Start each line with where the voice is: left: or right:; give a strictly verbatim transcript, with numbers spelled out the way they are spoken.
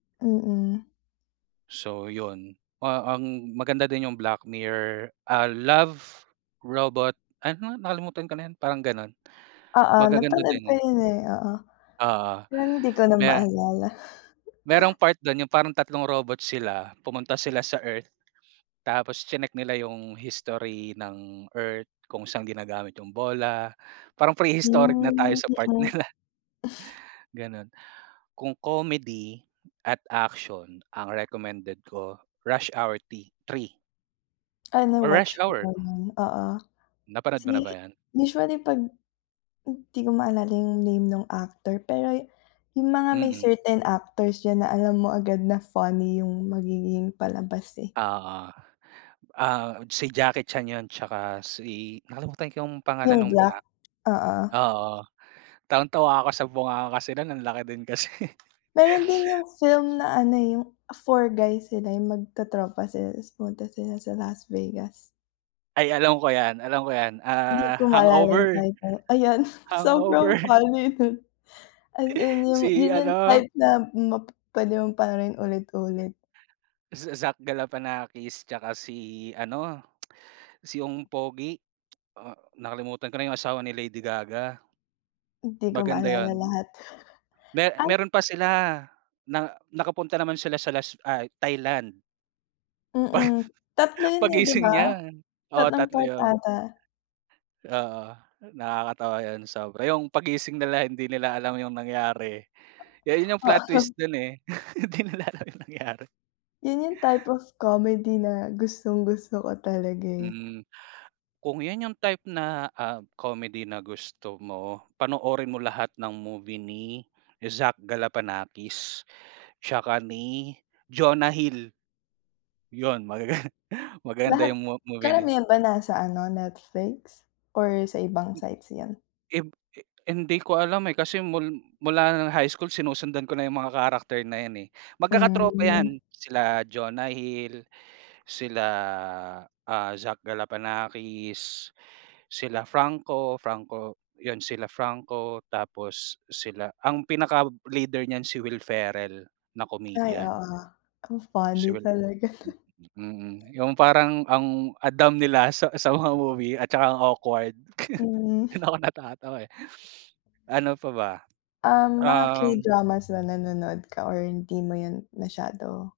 left: Mm.
right: So yun ah a ang maganda din yung Black Mirror, ah Love Robot ano nakalimutan ka na yun parang ganun
left: Oo,
right: magaganda
left: napanood ko
right: din yun.
left: yun eh, oo.
right: Oo,
left: Pero hindi ko na
right: me
left: maalala.
right: merong part dun yung parang tatlong robot sila pumunta sila sa Earth tapos chineck nila yung history ng Earth kung saan ginagamit yung bola, parang pre-historic na tayo
left: Hmm,
right: sa part
left: mm.
right: nila. Ganon kung comedy at action ang recommended ko Rush Hour ti three
left: Ah
right: Or Rush
left: na-watch
right: Hour.
left: ko na oo.
right: Napanood mo na ba
left: Si
right: yon?
left: usually pag di ko maalala yung name nung actor pero yung mga may
right: Mhm.
left: certain actors diyan na alam mo agad na funny yung magiging palabas eh.
right: Oo. Ah si Jackie Chan yun tsaka si nakalimutan ko yung pangalan
left: Yung
right: nung
left: black,
right: black.
left: oo.
right: Oo, tawang-tawa ako sa bunganga kasi nun ang laki din kasi.
left: Meron din yung film na ano yung Four Guy sila yung magtotropa sila tas pumunta sila sa Las Vegas.
right: Ay alam ko yan, alam ko yan
left: Hindi
right: ah
left: ko maalala yung
right: Hangover?
left: title, ayon sobrang
right: Hangover.
left: funny nun. As in yung
right: Si
left: yun yung
right: ano.
left: type na p pwede mo pa rin ulit-ulit.
right: Z Zach Galifianakis tsaka si ano si yung pogi. Oh nakalimutan ko na yung asawa ni Lady Gaga.
left: Di ko
right: Maganda
left: maalala
right: yun.
left: lahat.
right: Me
left: Ay.
right: meron pa sila na nakapunta naman sila sa las ay Thailand.
left: Mm,
right: Pag
left: tatlo yun eh 'di
right: gising
left: ba,
right: niya oo
left: tatlong
right: tatlo
left: part
right: yun.
left: ata.
right: Oo, nakakatawa yun sobra yung paggising nila hindi nila alam yung nangyari yun yung plot
left: Oo.
right: twist dun eh hindi nila alam yung nangyari.
left: Yun yung type of comedy na gustong-gusto ko talaga eh.
right: Hmm, kung yun yung type na ah comedy na gusto mo panoorin mo lahat ng movie ni Zach Galifianakis. Tsaka ni Jonah Hill. Yun magaga maganda
left: Lahat
right: yung m movie na
left: karamihan ba nasa ano Netflix or sa ibang
right: Hm.
left: sites yan?
right: Hin hin hindi ko alam eh kasi mul mula ng high school sinusundan ko na yung mga character na yan eh. Magkaka-tropa
left: Hmm.
right: yan, sila Jonah Hill, sila ah Zach Galifianakis, sila Franco Franco yun, sila Franco tapos sila ang pinaka-leader niyan si Will Ferrell na
left: Ay
right: comedian.
left: oo, ang funny talaga.
right: Mm, yung parang ang Adam nila sa sa mga movie at tsaka ang awkward.
left: Hmm.
right: Dun ako natatawa eh. Ano pa ba,
left: Um, mga
right: um.
left: K-dramas na nanonood ka or hindi mo yun masyado?